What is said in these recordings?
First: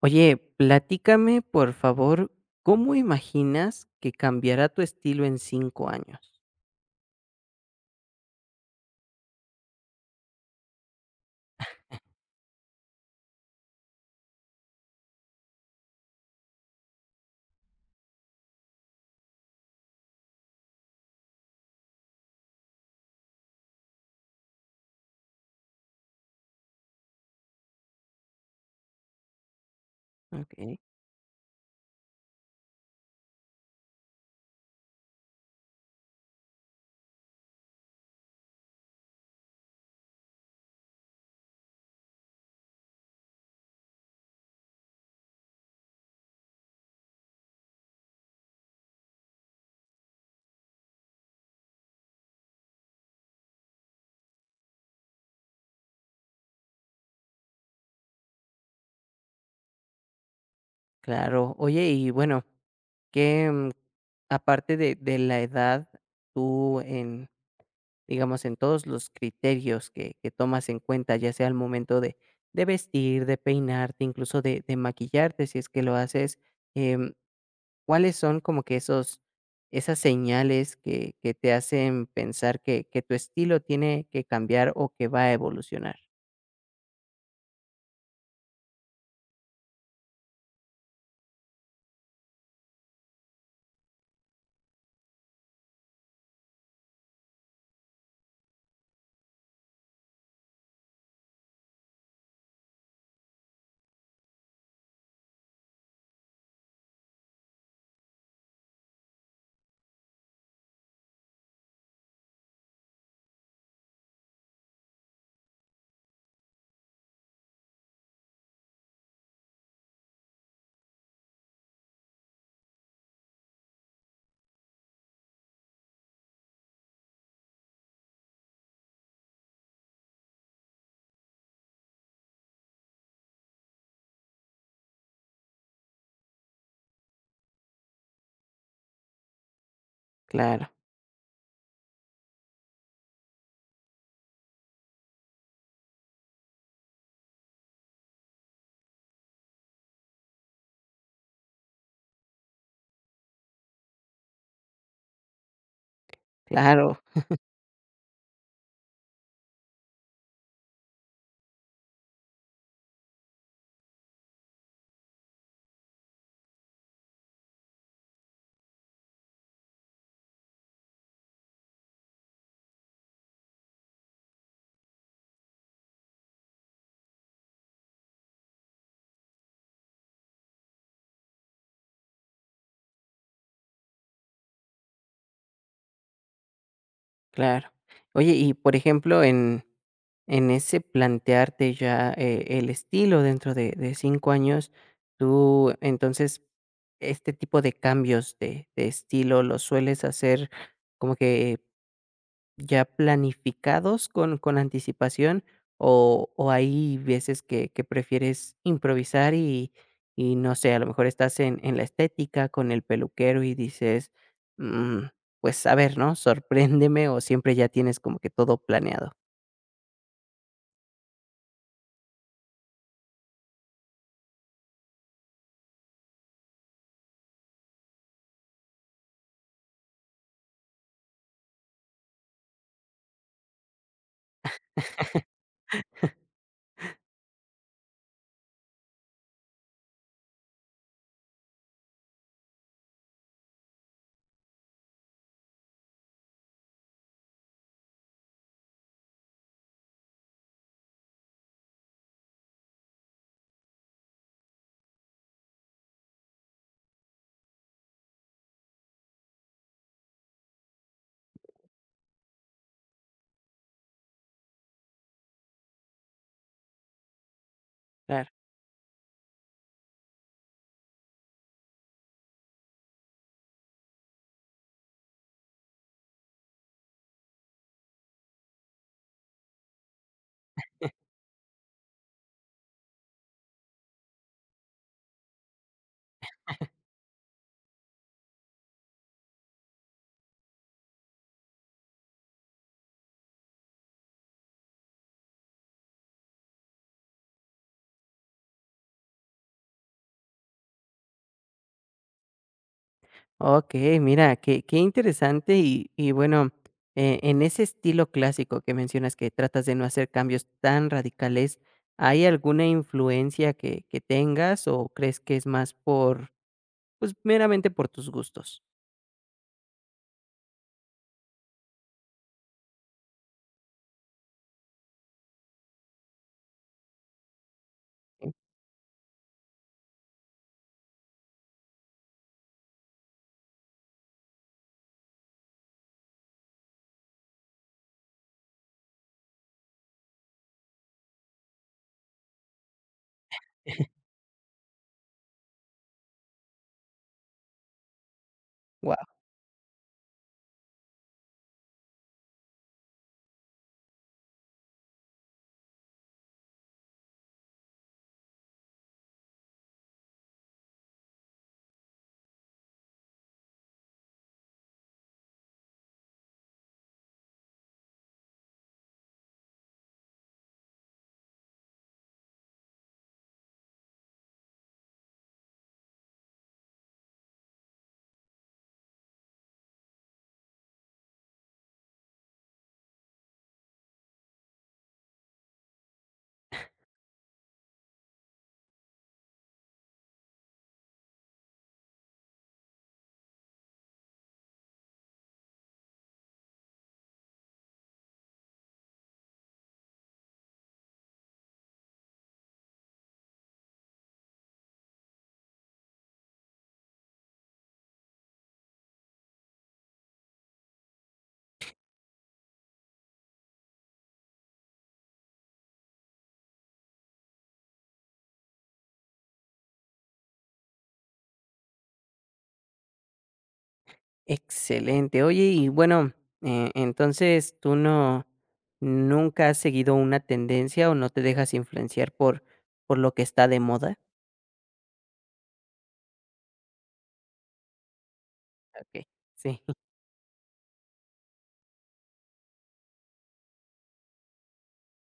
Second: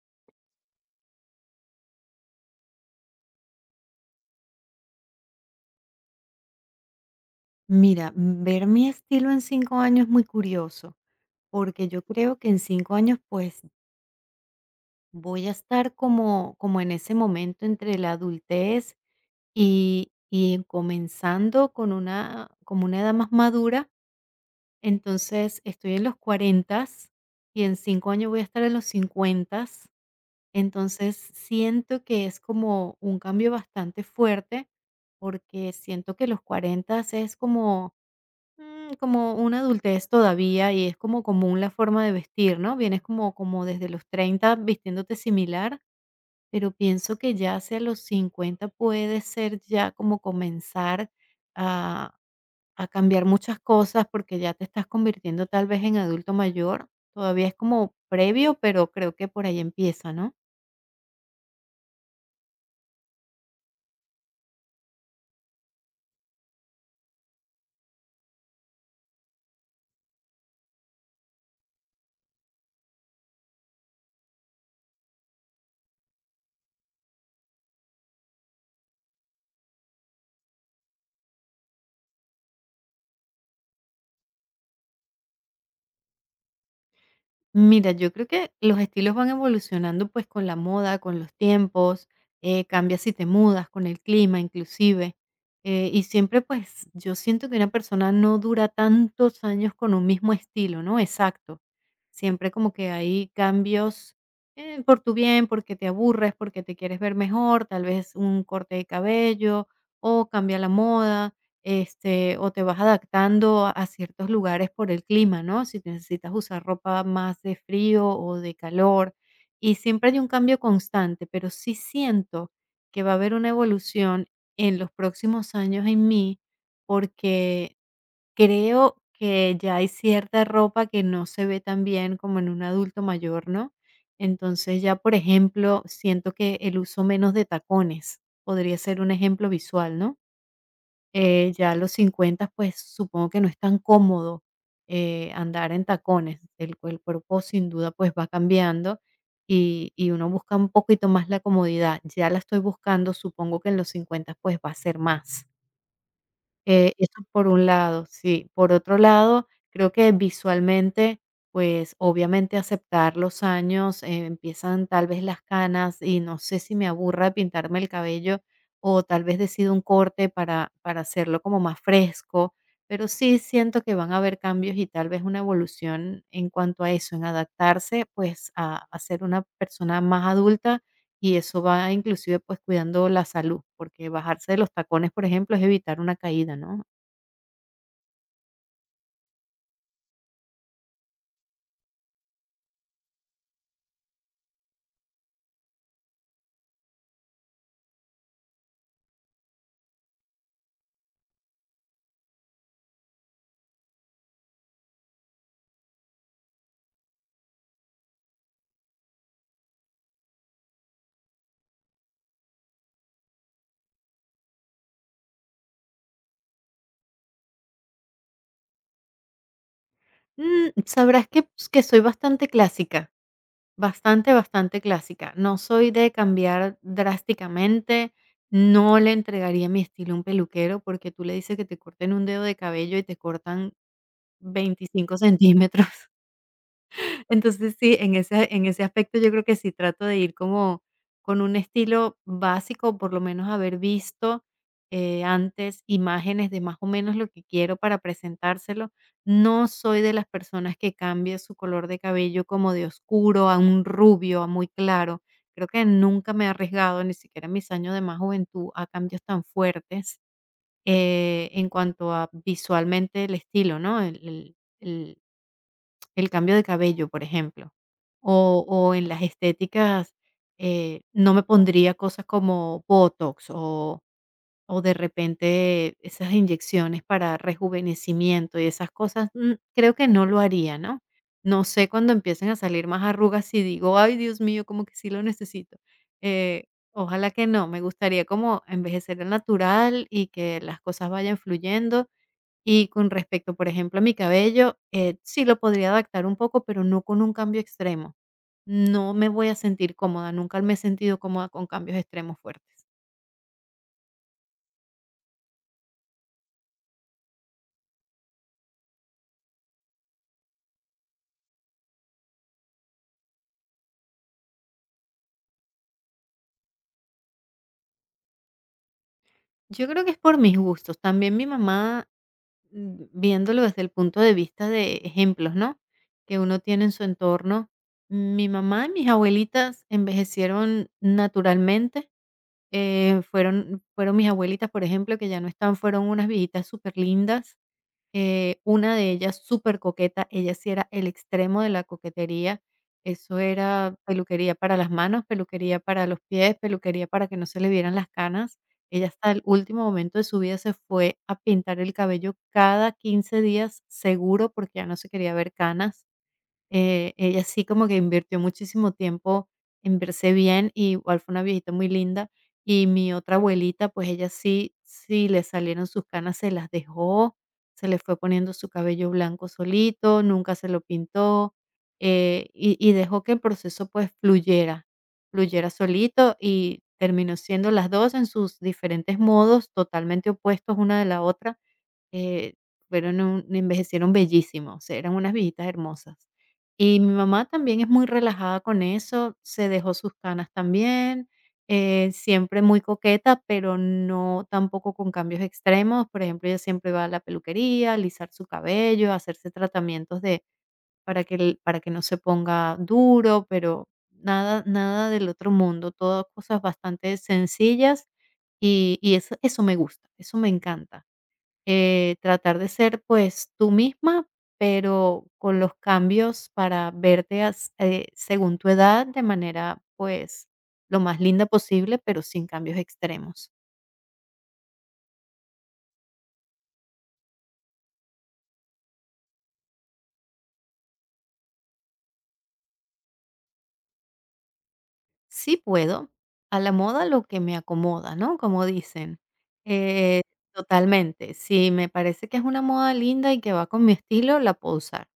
Oye, platícame, por favor, ¿cómo imaginas que cambiará tu estilo en 5 años? Mira, ver mi estilo en 5 años es muy curioso, porque yo creo que en 5 años, pues, voy a estar como en ese momento entre la adultez y comenzando con una como una edad más madura. Entonces, estoy en los 40 y en 5 años voy a estar en los 50. Okey, Entonces, siento que es como un cambio bastante fuerte, porque siento que los 40 es como una adultez todavía y es como común la forma de vestir, ¿no? Vienes como desde los 30 vistiéndote similar, pero pienso que ya hacia los 50 puede ser ya como comenzar a a cambiar muchas cosas, porque ya te estás convirtiendo tal vez en adulto mayor. Todavía es como previo, pero creo que por ahí empieza, ¿no? claro. Oye, y bueno, ¿qué, aparte de la edad, tú en, digamos, en todos los criterios que tomas en cuenta, ya sea al momento de vestir, de peinarte, incluso de maquillarte, si es que lo haces, em, ¿Cuáles son como que esos esas señales que te hacen pensar que tu estilo tiene que cambiar o que va a evolucionar? Mira, yo creo que los estilos van evolucionando pues con la moda, con los tiempos. Cambia si te mudas, con el clima inclusive. Y siempre pues yo siento que una persona no dura tantos años con un mismo estilo, ¿no? Exacto. Siempre como que hay cambios, por tu bien, porque te aburres, porque te quieres ver mejor, tal vez un corte de cabello o cambia la moda, o te vas adaptando a ciertos lugares por el clima, ¿no? Si necesitas usar ropa más de frío o de calor. Y siempre hay un cambio constante, pero sí siento que va a haber una evolución en los próximos años en mí, porque creo que ya hay cierta ropa que no se ve tan bien como en un adulto mayor, ¿no? Entonces ya, por ejemplo, siento que el uso menos de tacones podría ser un ejemplo visual, ¿no? Claro, Ya a los 50, pues, supongo que no es tan cómodo, andar en tacones. El cuerpo sin duda, pues, va cambiando y uno busca un poquito más la comodidad. Ya la estoy buscando, supongo que en los 50, pues, va a ser más. Claro, Eso por un lado, sí. Por otro lado, creo que visualmente, pues, obviamente aceptar los años, empiezan tal vez las canas y no sé si me aburra pintarme el cabello o tal vez decido un corte para hacerlo como más fresco, pero sí siento que van a haber cambios y tal vez una evolución en cuanto a eso, en adaptarse, pues, a ser una persona más adulta, y eso va inclusive, pues, cuidando la salud, porque bajarse de los tacones, por ejemplo, es evitar una caída, ¿no? claro. Oye, y por ejemplo, en ese plantearte ya, el estilo dentro de 5 años, tú entonces, este tipo de cambios de estilo, ¿los sueles hacer como que ya planificados con anticipación o hay veces que prefieres improvisar y no sé, a lo mejor estás en la estética con el peluquero y dices: "Mm, pues, a ver, ¿no? Sorpréndeme", o siempre ya tienes como que todo planeado? Sabrás que soy bastante clásica, bastante, bastante clásica. No soy de cambiar drásticamente, no le entregaría mi estilo a un peluquero, porque tú le dices que te corten un dedo de cabello y te cortan 25 centímetros. Entonces, sí, en ese aspecto yo creo que sí trato de ir como con un estilo básico, por lo menos haber visto, antes imágenes de más o menos lo que quiero para presentárselo. No soy de las personas que cambia su color de cabello como de oscuro a un rubio, a muy claro. Creo que nunca me he arriesgado, ni siquiera en mis años de más juventud, a cambios tan fuertes, en cuanto a visualmente el estilo, ¿no? El el cambio de cabello, por ejemplo, o en las estéticas. No me pondría cosas como botox o de repente esas inyecciones para rejuvenecimiento y esas cosas, creo que no lo haría, ¿no? No sé cuando empiecen a salir más arrugas si digo: "Ay, Dios mío, como que sí lo necesito". Eh, Ojalá que no, me gustaría como envejecer al natural y que las cosas vayan fluyendo, y con respecto, por ejemplo, a mi cabello, sí lo podría adaptar un poco, pero no con un cambio extremo. No me voy a sentir cómoda, nunca me he sentido cómoda con cambios extremos fuertes. Okey, mira, qué interesante y bueno, en ese estilo clásico que mencionas que tratas de no hacer cambios tan radicales, ¿hay alguna influencia que tengas o crees que es más por, pues, meramente por tus gustos? Yo creo que es por mis gustos. También mi mamá, viéndolo desde el punto de vista de ejemplos, ¿no? Que uno tiene en su entorno. Mi mamá y mis abuelitas envejecieron naturalmente. Fueron mis abuelitas, por ejemplo, que ya no están, fueron unas viejitas súper lindas. Una de ellas súper coqueta, ella sí era el extremo de la coquetería, eso era peluquería para las manos, peluquería para los pies, peluquería para que no se le vieran las canas. Wow, Ella hasta el último momento de su vida se fue a pintar el cabello cada 15 días seguro porque ya no se quería ver canas. Ella sí como que invirtió muchísimo tiempo en verse bien, y igual fue una viejita muy linda. Y mi otra abuelita, pues ella sí, sí le salieron sus canas, se las dejó, se le fue poniendo su cabello blanco solito, nunca se lo pintó. Y dejó que el proceso pues fluyera, fluyera solito, y terminó siendo las dos en sus diferentes modos totalmente opuestos una de la otra. Eh, fueron un Envejecieron bellísimos, o sea, eran unas viejitas hermosas. Y mi mamá también es muy relajada con eso, se dejó sus canas también. Siempre muy coqueta, pero no tampoco con cambios extremos. Por ejemplo, ella siempre va a la peluquería, a alisar su cabello, a hacerse tratamientos de para que el para que no se ponga duro, pero nada nada del otro mundo, todas cosas bastante sencillas, y eso me gusta, eso me encanta. Tratar de ser, pues, tú misma, pero con los cambios para verte as según tu edad, de manera, pues, lo más linda posible, pero sin cambios extremos. excelente. Oye, y bueno, entonces, ¿tú no nunca has seguido una tendencia o no te dejas influenciar por lo que está de moda? Sí puedo, a la moda lo que me acomoda, ¿no?, como Okey, dicen. sí. Eh, Totalmente, si me parece que es una moda linda y que va con mi estilo, la puedo usar.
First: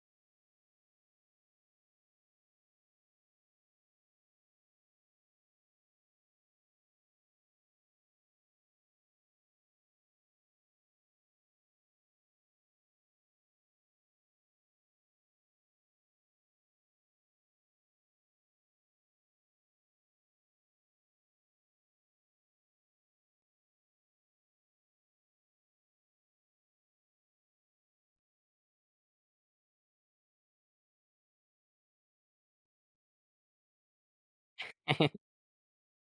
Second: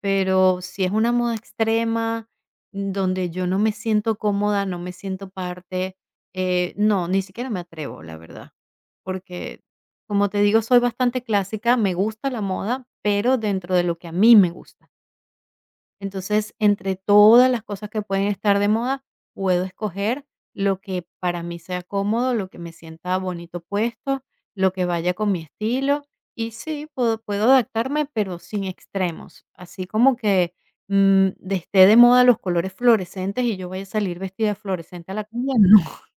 Pero si es una moda extrema, donde yo no me siento cómoda, no me siento parte. No, ni siquiera me atrevo, la verdad. Porque, como te digo, soy bastante clásica, me gusta la moda, pero dentro de lo que a mí me gusta. Entonces, entre todas las cosas que pueden estar de moda, puedo escoger lo que para mí sea cómodo, lo que me sienta bonito puesto, lo que vaya con mi estilo. Y sí, puedo adaptarme, pero sin extremos. Así como que esté de moda los colores fluorescentes y yo vaya a salir vestida de fluorescente a la calle, no,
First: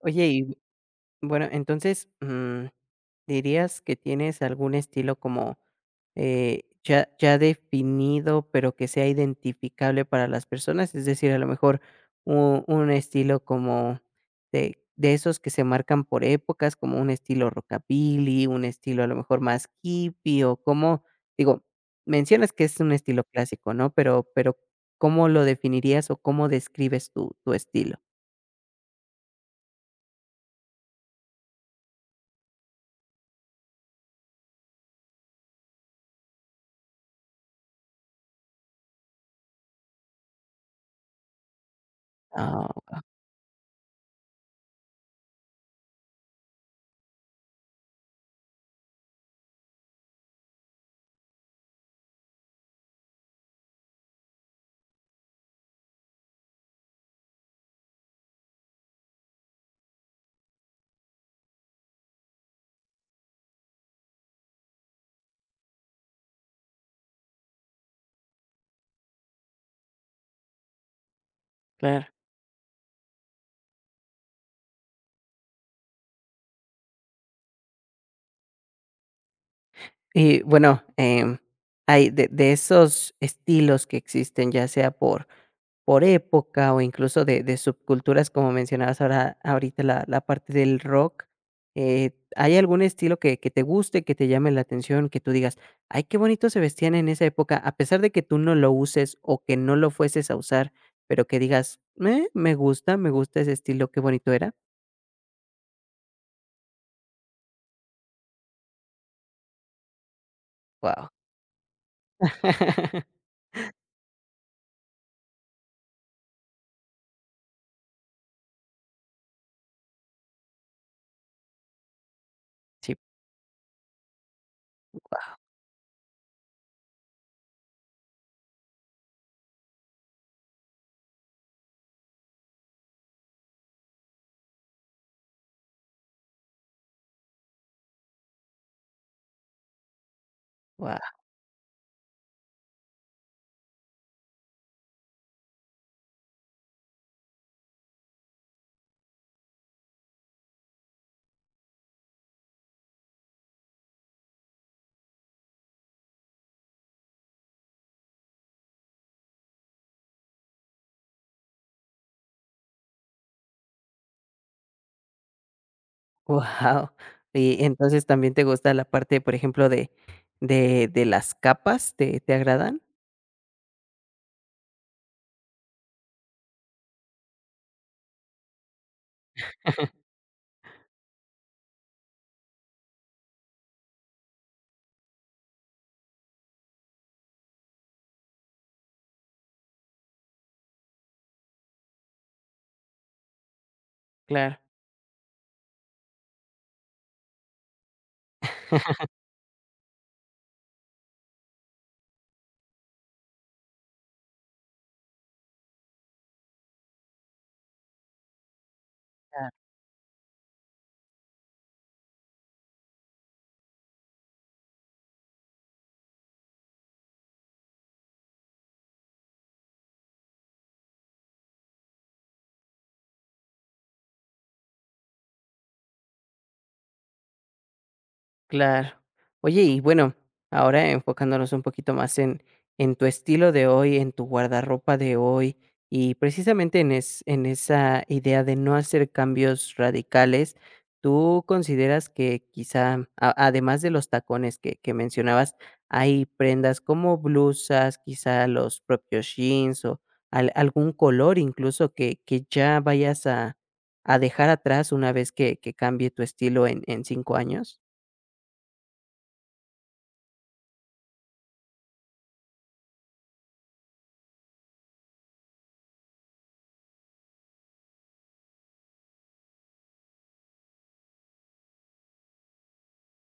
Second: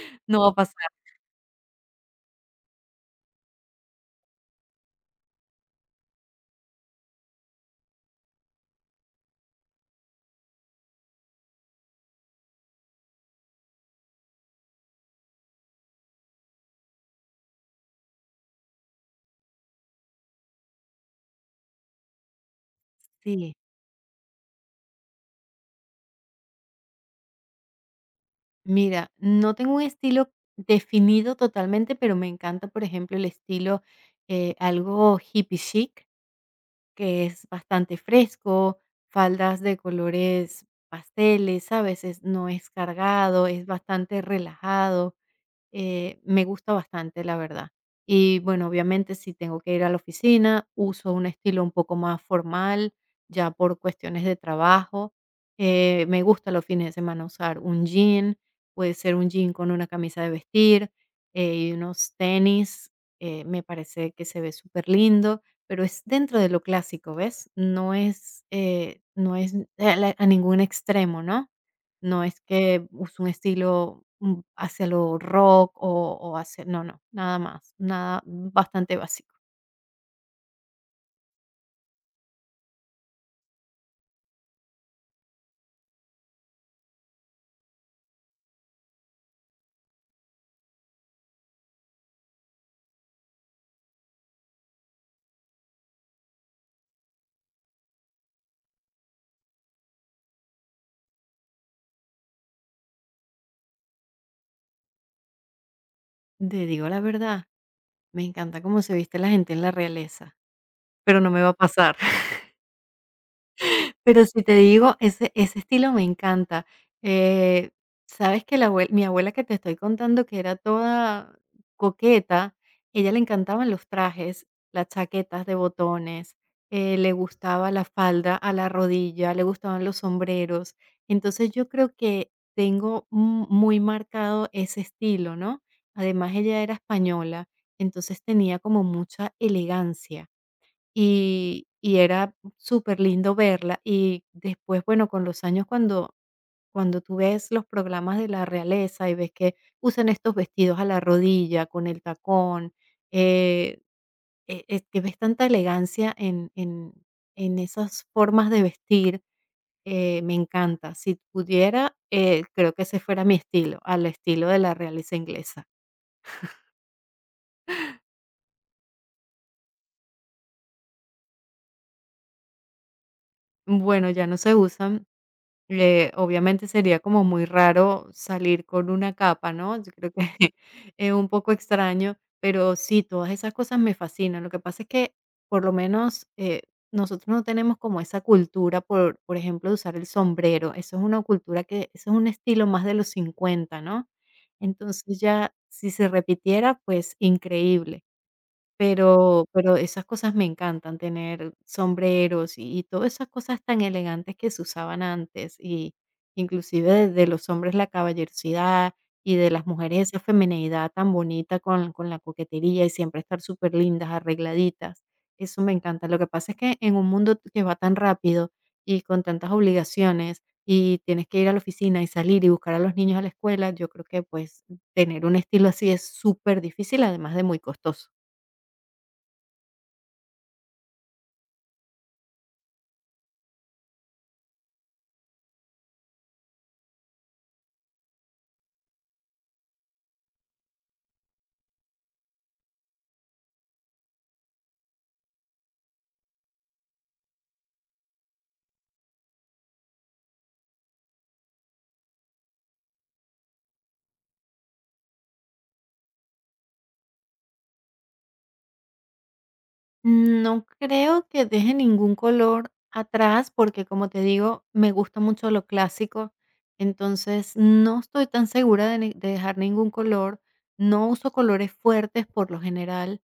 Oye, no va a y pasar. bueno, entonces, ¿dirías que tienes algún estilo como ya definido, pero que sea identificable para las personas? Es decir, a lo mejor un estilo como de esos que se marcan por épocas, como un estilo rockabilly, un estilo a lo mejor más hippie, o como, digo, mencionas que es un estilo Sí. clásico, ¿no? Pero, ¿cómo lo definirías o cómo describes tu estilo? Mira, no tengo un estilo definido totalmente, pero me encanta, por ejemplo, el estilo, algo hippie chic que es bastante fresco, faldas de colores pasteles, a veces no Ah, es cargado, es bastante relajado. Me gusta bastante, la verdad. Y bueno, obviamente si tengo que ir a la oficina, uso un estilo un poco más formal, ya por cuestiones de trabajo. Me gusta los fines de semana usar un jean, puede ser un jean con una camisa de vestir, y unos tenis. Me parece que se ve súper lindo, pero es dentro de lo clásico, ¿ves? No es, no es a, la- a ningún extremo, ¿no? claro. No es que uso un estilo, hacia lo rock o hacia no, no, nada más, nada, bastante básico. Y bueno, hay de esos estilos que existen, ya sea por época o incluso de subculturas, como mencionabas ahora ahorita la parte del rock, ¿hay algún estilo que te guste, que te llame la atención, que tú digas: "Ay, qué bonito se vestían en esa época", a pesar de que tú no lo uses o que no lo fueses a usar, pero que digas: me gusta ese estilo, qué bonito era"? Te digo la verdad, me encanta cómo se viste la gente en la realeza, Wow. pero no me va a pasar. Pero si te digo, ese estilo me encanta. Eh, sabes que la abue mi abuela que te estoy contando, que era toda coqueta, Sí, ella le encantaban los trajes, las chaquetas de botones. Le gustaba la falda a la rodilla, le gustaban los sombreros. Entonces, yo creo que tengo mu muy marcado ese estilo, ¿no? Además, ella era española, entonces tenía como mucha elegancia. wow. Y era súper lindo verla. Y después, bueno, con los años, cuando tú ves los programas de la realeza y ves que usan estos vestidos a la rodilla, con el tacón, eh, es que ves tanta elegancia en esas formas de vestir. Me encanta. Si pudiera, creo que ese fuera mi estilo, al estilo de la realeza inglesa. Wow, y entonces, ¿también te gusta la parte, por ejemplo, de las capas? ¿Te agradan? Bueno, ya no se usan. Obviamente sería como muy raro salir con una capa, ¿no? Yo creo que es un poco extraño, pero sí, todas esas cosas me fascinan. Lo que pasa es que por lo menos, nosotros no tenemos como esa cultura, por ejemplo, de usar el sombrero. Eso es una cultura que, eso es un estilo más de los 50, ¿no? Claro. Entonces ya, si se repitiera, pues increíble. Pero esas cosas me encantan, tener sombreros y todas esas cosas tan elegantes que se usaban antes, y inclusive de los hombres la caballerosidad y de las mujeres esa femineidad tan bonita con la coquetería y siempre estar súper lindas, arregladitas. Eso me encanta. Lo que pasa es que en un mundo que va tan rápido y con tantas obligaciones, y tienes que ir a la oficina y salir y buscar a los niños a la escuela, yo creo que, pues, tener un estilo así es súper difícil, además de muy costoso. Claro. Oye, y bueno, ahora enfocándonos un poquito más en tu estilo de hoy, en tu guardarropa de hoy, y precisamente en esa idea de no hacer cambios radicales, ¿tú consideras que quizá, a además de los tacones que mencionabas, hay prendas como blusas, quizá los propios jeans o al algún color incluso que ya vayas a dejar atrás una vez que cambie tu estilo en 5 años? No creo que deje ningún color atrás, porque como te digo, me gusta mucho lo clásico, entonces no estoy tan segura de dejar ningún color, no uso colores fuertes por lo general.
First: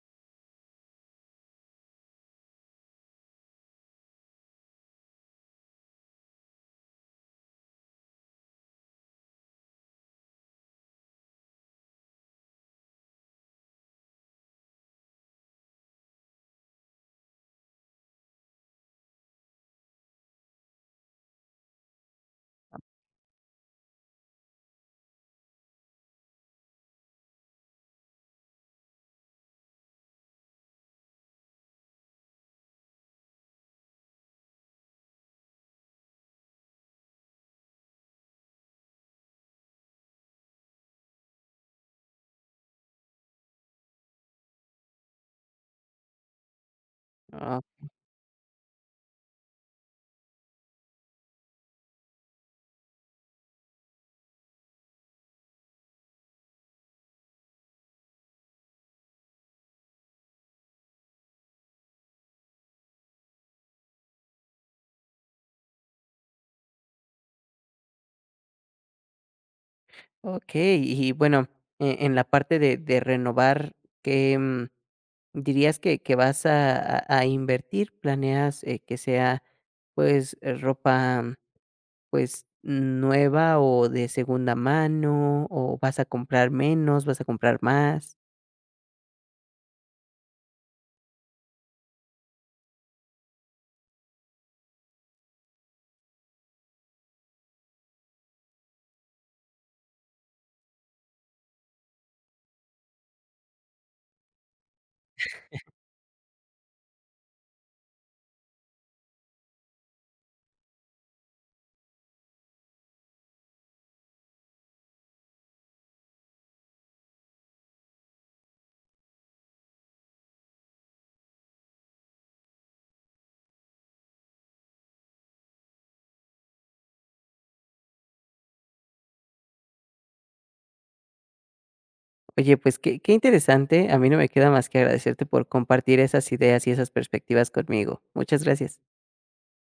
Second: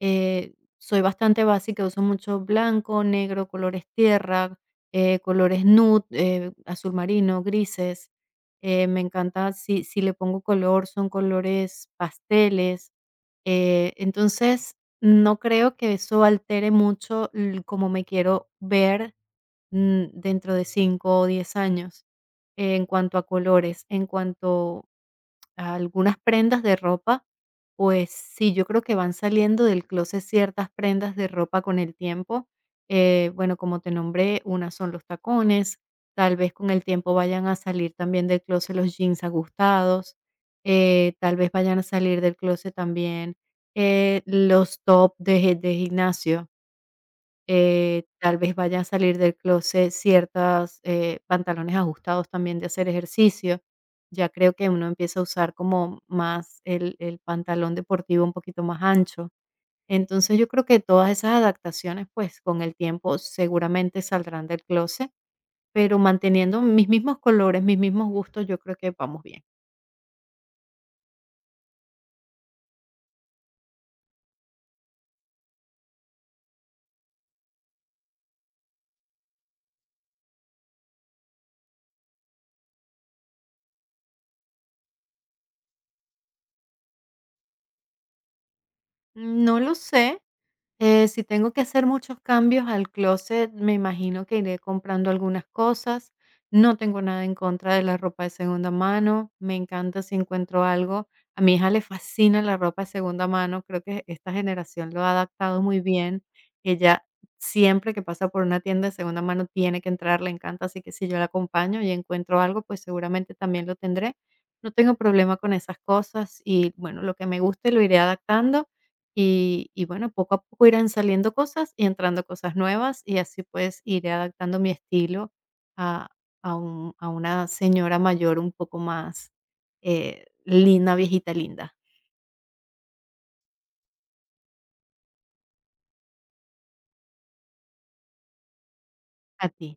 Soy bastante básica, uso mucho blanco, negro, colores tierra, colores nude, azul marino, grises. Me encanta si, le pongo color, son colores pasteles. Entonces, no creo que eso altere mucho cómo me quiero ver dentro de 5 o 10 años. En cuanto a colores, en cuanto algunas prendas de ropa, pues sí, yo creo que van saliendo del closet ciertas prendas de ropa con el tiempo. Bueno, como te nombré, unas son los tacones, tal vez con el tiempo vayan a salir también del closet los jeans ajustados. Tal vez vayan a salir del closet también, los top de gimnasio. Tal vez vaya a salir del clóset ciertas, pantalones ajustados también de hacer ejercicio. Ya creo que uno empieza a usar como más el pantalón deportivo un poquito más ancho. Entonces, yo creo que todas esas adaptaciones, pues, con el tiempo seguramente saldrán del clóset, pero manteniendo mis mismos colores, mis mismos gustos, yo creo que vamos bien. Okey, y bueno, en la parte de renovar, ¿qué, dirías que vas a invertir? ¿Planeas, que sea, pues, ropa, pues, nueva o de segunda mano, o vas a comprar menos, vas a comprar más? No lo sé. Si tengo que hacer muchos cambios al closet, me imagino que iré comprando algunas cosas. No tengo nada en contra de la ropa de segunda mano. Me encanta si encuentro algo. A mi hija le fascina la ropa de segunda mano. Creo que esta generación lo ha adaptado muy bien. Ella siempre que pasa por una tienda de segunda mano tiene que entrar, le encanta. Así que si yo la acompaño y encuentro algo, pues seguramente también lo tendré. No tengo problema con esas cosas y bueno, lo que me guste lo iré adaptando, y bueno, poco a poco irán saliendo cosas y entrando cosas nuevas, y así, pues, iré adaptando mi estilo a a una señora mayor un poco más, linda, viejita linda. Oye, pues, qué interesante, a mí no me queda más que agradecerte por compartir esas ideas y esas perspectivas conmigo. Muchas gracias. A ti.